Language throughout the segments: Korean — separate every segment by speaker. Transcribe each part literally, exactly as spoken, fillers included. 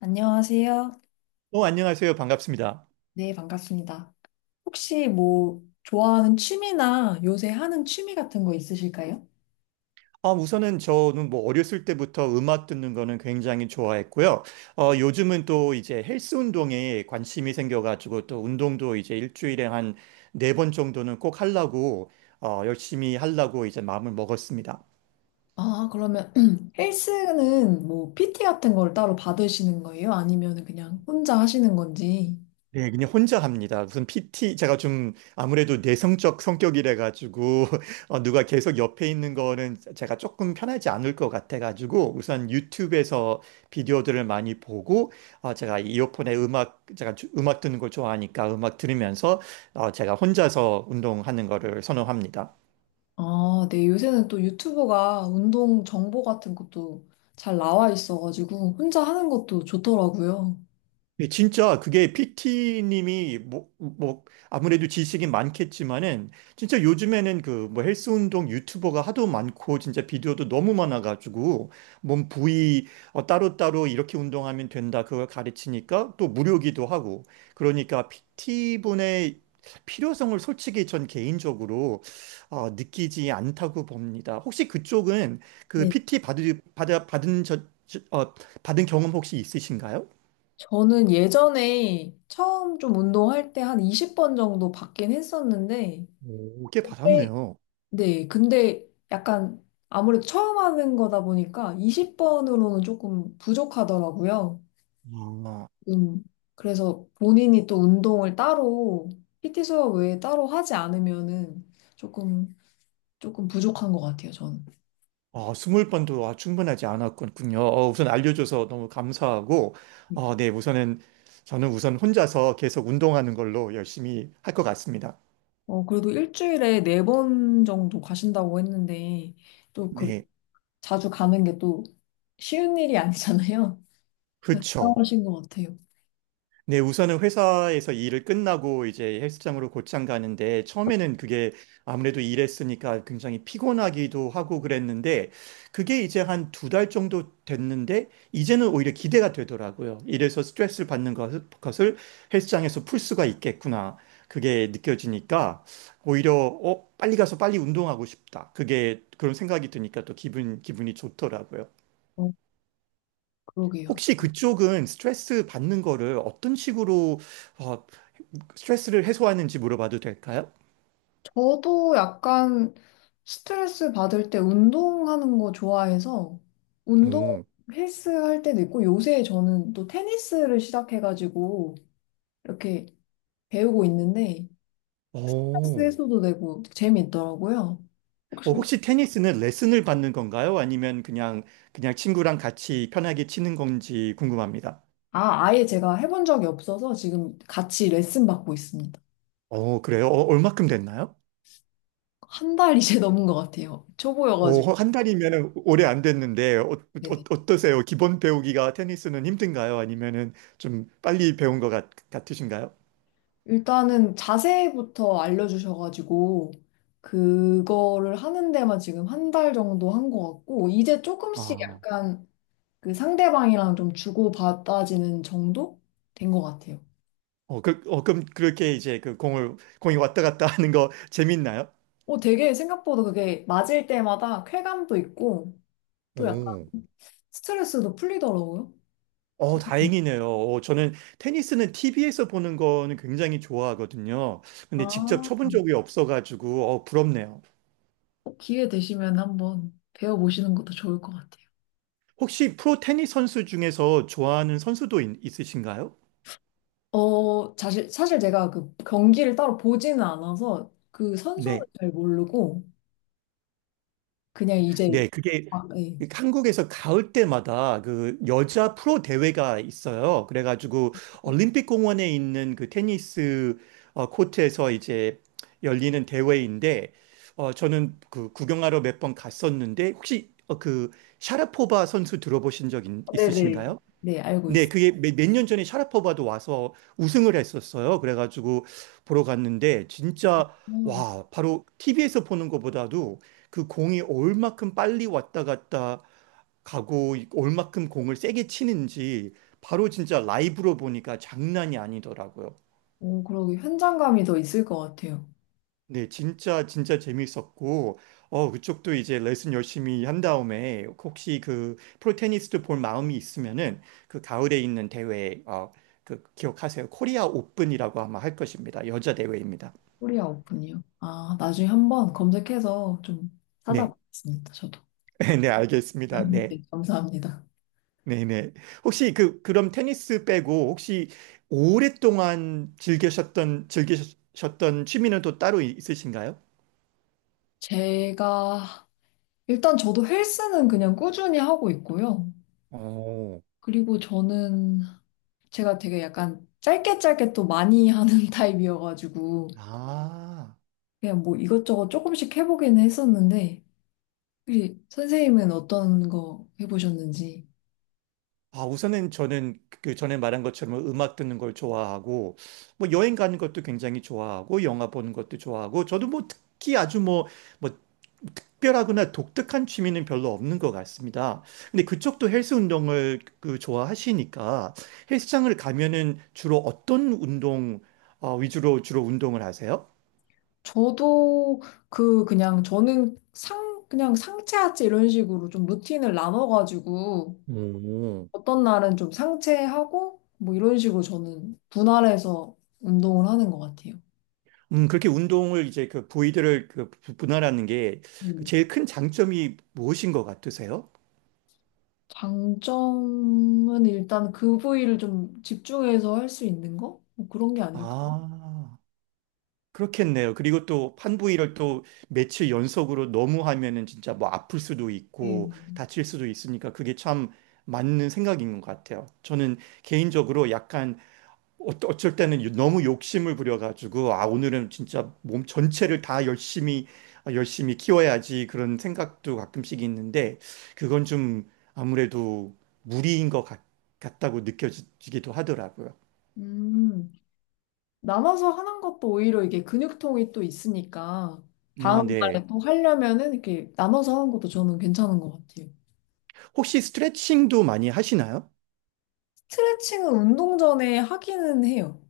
Speaker 1: 안녕하세요.
Speaker 2: 어, 안녕하세요. 반갑습니다.
Speaker 1: 네, 반갑습니다. 혹시 뭐 좋아하는 취미나 요새 하는 취미 같은 거 있으실까요?
Speaker 2: 아, 우선은 저는 뭐 어렸을 때부터 음악 듣는 거는 굉장히 좋아했고요. 어, 요즘은 또 이제 헬스 운동에 관심이 생겨가지고 또 운동도 이제 일주일에 한 네 번 정도는 꼭 하려고, 어, 열심히 하려고 이제 마음을 먹었습니다.
Speaker 1: 아, 그러면 헬스는 뭐 피티 같은 걸 따로 받으시는 거예요? 아니면 그냥 혼자 하시는 건지?
Speaker 2: 네, 그냥 혼자 합니다. 무슨 피티, 제가 좀 아무래도 내성적 성격이라 가지고, 어, 누가 계속 옆에 있는 거는 제가 조금 편하지 않을 것 같아 가지고, 우선 유튜브에서 비디오들을 많이 보고, 어, 제가 이어폰에 음악, 제가 주- 음악 듣는 걸 좋아하니까 음악 들으면서, 어, 제가 혼자서 운동하는 거를 선호합니다.
Speaker 1: 아, 네, 요새는 또 유튜브가 운동 정보 같은 것도 잘 나와 있어가지고 혼자 하는 것도 좋더라고요.
Speaker 2: 예, 진짜 그게 피티님이 뭐, 뭐 아무래도 지식이 많겠지만은 진짜 요즘에는 그 뭐 헬스 운동 유튜버가 하도 많고 진짜 비디오도 너무 많아가지고 몸 부위 어, 따로따로 이렇게 운동하면 된다 그걸 가르치니까 또 무료기도 하고 그러니까 피티분의 필요성을 솔직히 전 개인적으로 어, 느끼지 않다고 봅니다. 혹시 그쪽은 그
Speaker 1: 네,
Speaker 2: 피티 받으, 받아, 받은 저, 저- 어, 받은 경험 혹시 있으신가요?
Speaker 1: 저는 예전에 처음 좀 운동할 때 한 이십 번 정도 받긴 했었는데
Speaker 2: 오, 꽤
Speaker 1: 그때,
Speaker 2: 받았네요.
Speaker 1: 네, 근데 약간 아무래도 처음 하는 거다 보니까 이십 번으로는 조금 부족하더라고요.
Speaker 2: 아,
Speaker 1: 음, 그래서 본인이 또 운동을 따로, 피티 수업 외에 따로 하지 않으면은 조금, 조금 부족한 것 같아요, 저는.
Speaker 2: 아, 스무 번도 아, 충분하지 않았군요. 어, 우선 알려줘서 너무 감사하고,
Speaker 1: 네.
Speaker 2: 어, 네, 우선은, 저는 우선 혼자서 계속 운동하는 걸로 열심히 할 것 같습니다.
Speaker 1: 어, 그래도 일주일에 네 번 정도 가신다고 했는데, 또 그,
Speaker 2: 네,
Speaker 1: 자주 가는 게 또 쉬운 일이 아니잖아요. 그러니까
Speaker 2: 그쵸.
Speaker 1: 대단하신 것 같아요.
Speaker 2: 네, 우선은 회사에서 일을 끝나고 이제 헬스장으로 곧장 가는데 처음에는 그게 아무래도 일했으니까 굉장히 피곤하기도 하고 그랬는데 그게 이제 한 두 달 정도 됐는데 이제는 오히려 기대가 되더라고요. 이래서 스트레스를 받는 것- 것을 헬스장에서 풀 수가 있겠구나. 그게 느껴지니까 오히려 어, 빨리 가서 빨리 운동하고 싶다. 그게 그런 생각이 드니까 또 기분, 기분이 좋더라고요.
Speaker 1: 어, 그러게요.
Speaker 2: 혹시 그쪽은 스트레스 받는 거를 어떤 식으로 어, 스트레스를 해소하는지 물어봐도 될까요?
Speaker 1: 저도 약간 스트레스 받을 때 운동하는 거 좋아해서 운동,
Speaker 2: 오,
Speaker 1: 헬스 할 때도 있고, 요새 저는 또 테니스를 시작해가지고 이렇게 배우고 있는데 스트레스
Speaker 2: 오,
Speaker 1: 해소도 되고 재미있더라고요.
Speaker 2: 어,
Speaker 1: 혹시,
Speaker 2: 혹시 테니스는 레슨을 받는 건가요? 아니면 그냥 그냥 친구랑 같이 편하게 치는 건지 궁금합니다.
Speaker 1: 아, 아예 제가 해본 적이 없어서 지금 같이 레슨 받고 있습니다.
Speaker 2: 어, 그래요? 어, 얼마큼 됐나요?
Speaker 1: 한 달 이제 넘은 것 같아요. 초보여가지고.
Speaker 2: 어, 한 달이면 오래 안 됐는데 어, 어, 떠세요 기본 배우기가 테니스는 힘든가요? 아니면은 좀 빨리 배운 것 같, 같으신가요?
Speaker 1: 일단은 자세부터 알려주셔가지고, 그거를 하는 데만 지금 한 달 정도 한 것 같고, 이제 조금씩
Speaker 2: 아,
Speaker 1: 약간 그 상대방이랑 좀 주고받아지는 정도 된 것 같아요.
Speaker 2: 어, 그, 럼 그렇게 이제 그 공을 공이 왔다 갔다 하는 거 재밌나요?
Speaker 1: 어, 되게 생각보다 그게 맞을 때마다 쾌감도 있고, 또 약간
Speaker 2: 오.
Speaker 1: 스트레스도 풀리더라고요.
Speaker 2: 어,
Speaker 1: 재밌-
Speaker 2: 다행이네요. 어, 저는 테니스는 티비에서 보는 거는 굉장히 좋아하거든요. 근데
Speaker 1: 아,
Speaker 2: 직접 쳐본 적이 없어가지고, 어, 부럽네요.
Speaker 1: 꼭 기회 되시면 한번 배워보시는 것도 좋을 것 같아요.
Speaker 2: 혹시 프로 테니스 선수 중에서 좋아하는 선수도 있, 있으신가요?
Speaker 1: 어, 사실, 사실 제가 그 경기를 따로 보지는 않아서 그 선수는
Speaker 2: 네.
Speaker 1: 잘 모르고 그냥 이제,
Speaker 2: 네, 그게
Speaker 1: 아, 네.
Speaker 2: 한국에서 가을 때마다 그 여자 프로 대회가 있어요. 그래가지고 올림픽 공원에 있는 그 테니스 어, 코트에서 이제 열리는 대회인데, 어, 저는 그 구경하러 몇 번 갔었는데, 혹시 어, 그 샤라포바 선수 들어보신 적 있-
Speaker 1: 네네.
Speaker 2: 있으신가요?
Speaker 1: 네, 알고
Speaker 2: 네,
Speaker 1: 있어요.
Speaker 2: 그게 몇 년 전에 샤라포바도 와서 우승을 했었어요. 그래가지고 보러 갔는데 진짜
Speaker 1: 어,
Speaker 2: 와, 바로 티비에서 보는 것보다도 그 공이 얼만큼 빨리 왔다 갔다 가고 얼만큼 공을 세게 치는지 바로 진짜 라이브로 보니까 장난이 아니더라고요.
Speaker 1: 오, 그러고 현장감이 더 있을 것 같아요.
Speaker 2: 네, 진짜 진짜 재밌었고 어 그쪽도 이제 레슨 열심히 한 다음에 혹시 그 프로테니스도 볼 마음이 있으면은 그 가을에 있는 대회 어그 기억하세요. 코리아 오픈이라고 아마 할 것입니다. 여자 대회입니다.
Speaker 1: 코리아 오픈이요. 아, 나중에 한번 검색해서 좀
Speaker 2: 네.
Speaker 1: 찾아보겠습니다, 저도.
Speaker 2: 네, 알겠습니다. 네.
Speaker 1: 네, 감사합니다.
Speaker 2: 네, 네. 혹시 그 그럼 테니스 빼고 혹시 오랫동안 즐기셨던 즐기셨던 취미는 또 따로 있으신가요?
Speaker 1: 제가, 일단 저도 헬스는 그냥 꾸준히 하고 있고요.
Speaker 2: 오.
Speaker 1: 그리고 저는 제가 되게 약간 짧게 짧게 또 많이 하는 타입이어가지고,
Speaker 2: 아.
Speaker 1: 그냥 뭐 이것저것 조금씩 해보기는 했었는데, 우리 선생님은 어떤 거 해보셨는지.
Speaker 2: 아, 우선은 저는 그 전에 말한 것처럼 음악 듣는 걸 좋아하고, 뭐 여행 가는 것도 굉장히 좋아하고, 영화 보는 것도 좋아하고, 저도 뭐 특히 아주 뭐, 뭐 특별하거나 독특한 취미는 별로 없는 것 같습니다. 근데 그쪽도 헬스 운동을 그 좋아하시니까 헬스장을 가면은 주로 어떤 운동 어, 위주로 주로 운동을 하세요?
Speaker 1: 저도 그, 그냥 저는 상 그냥 상체 하체 이런 식으로 좀 루틴을 나눠가지고
Speaker 2: 오.
Speaker 1: 어떤 날은 좀 상체하고 뭐 이런 식으로 저는 분할해서 운동을 하는 것 같아요.
Speaker 2: 음, 그렇게 운동을 이제 그 부위들을 그 분할하는 게그
Speaker 1: 음.
Speaker 2: 제일 큰 장점이 무엇인 것 같으세요?
Speaker 1: 장점은 일단 그 부위를 좀 집중해서 할 수 있는 거? 뭐 그런 게 아닐까요?
Speaker 2: 아, 그렇겠네요. 그리고 또 판부위를 또 며칠 연속으로 너무 하면은 진짜 뭐 아플 수도
Speaker 1: 네.
Speaker 2: 있고 다칠 수도 있으니까 그게 참 맞는 생각인 것 같아요. 저는 개인적으로 약간 어- 어쩔 때는 요- 너무 욕심을 부려가지고 아, 오늘은 진짜 몸 전체를 다 열심히 아, 열심히 키워야지 그런 생각도 가끔씩 있는데 그건 좀 아무래도 무리인 것 같, 같다고 느껴지기도 하더라고요.
Speaker 1: 음. 나눠서 하는 것도 오히려 이게 근육통이 또 있으니까
Speaker 2: 아,
Speaker 1: 다음
Speaker 2: 네.
Speaker 1: 날에 또 하려면은 이렇게 나눠서 하는 것도 저는 괜찮은 것 같아요.
Speaker 2: 혹시 스트레칭도 많이 하시나요?
Speaker 1: 스트레칭은 운동 전에 하기는 해요.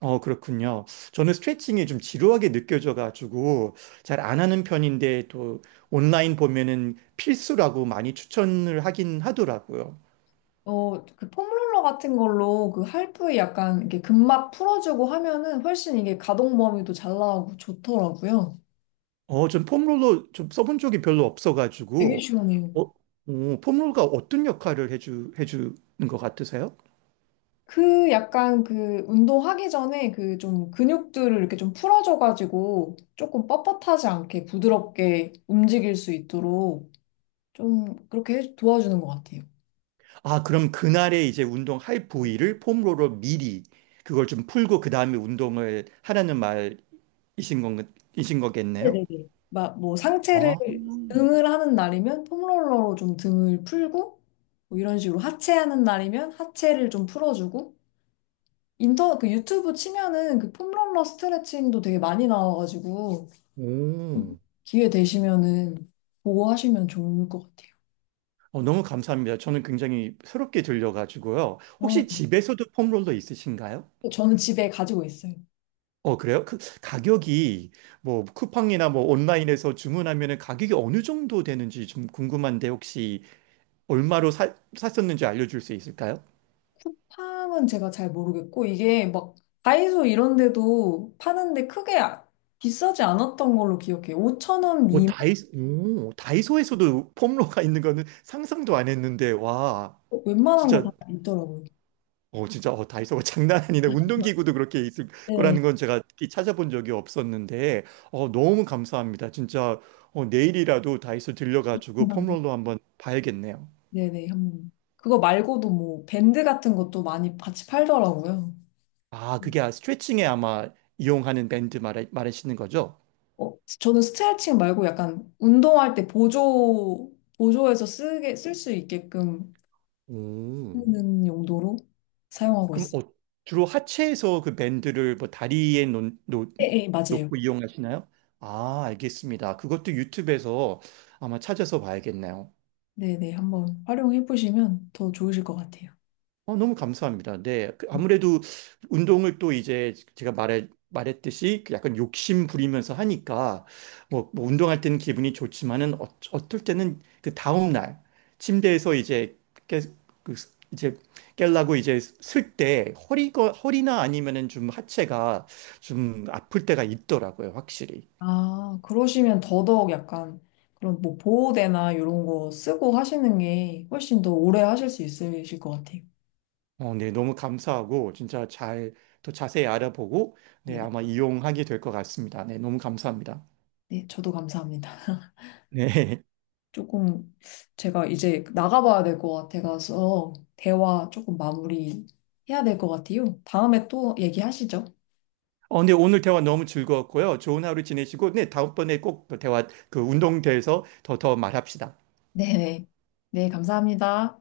Speaker 2: 어, 그렇군요. 저는 스트레칭이 좀 지루하게 느껴져가지고 잘 안 하는 편인데 또 온라인 보면은 필수라고 많이 추천을 하긴 하더라고요.
Speaker 1: 어, 그 폼롤러 같은 걸로 그 할부에 약간 이렇게 근막 풀어주고 하면은 훨씬 이게 가동 범위도 잘 나오고 좋더라고요.
Speaker 2: 어, 전 폼롤러 좀 써본 적이 별로
Speaker 1: 되게
Speaker 2: 없어가지고
Speaker 1: 시원해요.
Speaker 2: 어, 어, 폼롤러가 어떤 역할을 해주, 해주는 것 같으세요?
Speaker 1: 그 약간 그 운동하기 전에 그 좀 근육들을 이렇게 좀 풀어줘가지고 조금 뻣뻣하지 않게 부드럽게 움직일 수 있도록 좀 그렇게 도와주는 것 같아요.
Speaker 2: 아, 그럼 그날에 이제 운동할 부위를 폼롤러 미리 그걸 좀 풀고 그 다음에 운동을 하라는 말이신 건, 이신 거겠네요?
Speaker 1: 네네네. 막 뭐 상체를,
Speaker 2: 아,
Speaker 1: 등을 하는 날이면 폼롤러로 좀 등을 풀고 뭐 이런 식으로 하체 하는 날이면 하체를 좀 풀어주고, 인터, 그 유튜브 치면은 그 폼롤러 스트레칭도 되게 많이 나와가지고
Speaker 2: 오,
Speaker 1: 기회 되시면은 보고 하시면 좋을 것 같아요.
Speaker 2: 어, 너무 감사합니다. 저는 굉장히 새롭게 들려가지고요.
Speaker 1: 어,
Speaker 2: 혹시 집에서도 폼롤러 있으신가요?
Speaker 1: 저는 집에 가지고 있어요.
Speaker 2: 어, 그래요? 그 가격이 뭐 쿠팡이나 뭐 온라인에서 주문하면은 가격이 어느 정도 되는지 좀 궁금한데 혹시 얼마로 사, 샀었는지 알려줄 수 있을까요?
Speaker 1: 향은 제가 잘 모르겠고, 이게 막 다이소 이런 데도 파는데 크게 아- 비싸지 않았던 걸로 기억해요. 오천 원
Speaker 2: 오,
Speaker 1: 미만?
Speaker 2: 다이소, 오, 다이소에서도 폼롤러가 있는 거는 상상도 안 했는데 와,
Speaker 1: 웬만한 거 다
Speaker 2: 진짜
Speaker 1: 있더라고요.
Speaker 2: 어, 진짜, 어, 다이소가 장난 아니네. 운동기구도 그렇게 있을
Speaker 1: 네.
Speaker 2: 거라는 건 제가 특히 찾아본 적이 없었는데, 어, 너무 감사합니다. 진짜, 어, 내일이라도 다이소 들려가지고
Speaker 1: 음.
Speaker 2: 폼롤러 한번 봐야겠네요.
Speaker 1: 네네, 한번. 그거 말고도 뭐 밴드 같은 것도 많이 같이 팔더라고요.
Speaker 2: 아, 그게 아- 스트레칭에 아마 이용하는 밴드 말하, 말하시는 거죠?
Speaker 1: 어, 저는 스트레칭 말고 약간 운동할 때 보조, 보조해서 쓰게, 쓸 수 있게끔
Speaker 2: 오.
Speaker 1: 쓰는 용도로 사용하고
Speaker 2: 그럼,
Speaker 1: 있어요.
Speaker 2: 어, 주로 하체에서 그 밴드를 뭐 다리에 놓, 놓,
Speaker 1: 네, 네, 맞아요.
Speaker 2: 놓고 이용하시나요? 아, 알겠습니다. 그것도 유튜브에서 아마 찾아서 봐야겠네요.
Speaker 1: 네네, 한번 활용해 보시면 더 좋으실 것 같아요.
Speaker 2: 어, 너무 감사합니다. 네. 그 아무래도 운동을 또 이제 제가 말해, 말했듯이 그 약간 욕심 부리면서 하니까 뭐, 뭐 운동할 때는 기분이 좋지만은 어, 어떨 때는 그 다음날 침대에서 이제 깨, 그, 스- 이제 깨려고 이제 쓸 때 허리가, 허리나 아니면은 좀 하체가 좀 아플 때가 있더라고요. 확실히.
Speaker 1: 아, 그러시면 더더욱 약간 그런 뭐 보호대나 이런 거 쓰고 하시는 게 훨씬 더 오래 하실 수 있으실 것 같아요.
Speaker 2: 어, 네. 너무 감사하고 진짜 잘 더 자세히 알아보고
Speaker 1: 네,
Speaker 2: 네.
Speaker 1: 네.
Speaker 2: 아마 이용하게 될 것 같습니다. 네. 너무 감사합니다.
Speaker 1: 네, 저도 감사합니다.
Speaker 2: 네.
Speaker 1: 조금 제가 이제 나가봐야 될 것 같아서 대화 조금 마무리 해야 될 것 같아요. 다음에 또 얘기하시죠.
Speaker 2: 어, 네, 오늘 대화 너무 즐거웠고요. 좋은 하루 지내시고, 네, 다음번에 꼭 대화, 그 운동대에서 더, 더 말합시다.
Speaker 1: 네네. 네, 네, 감사합니다.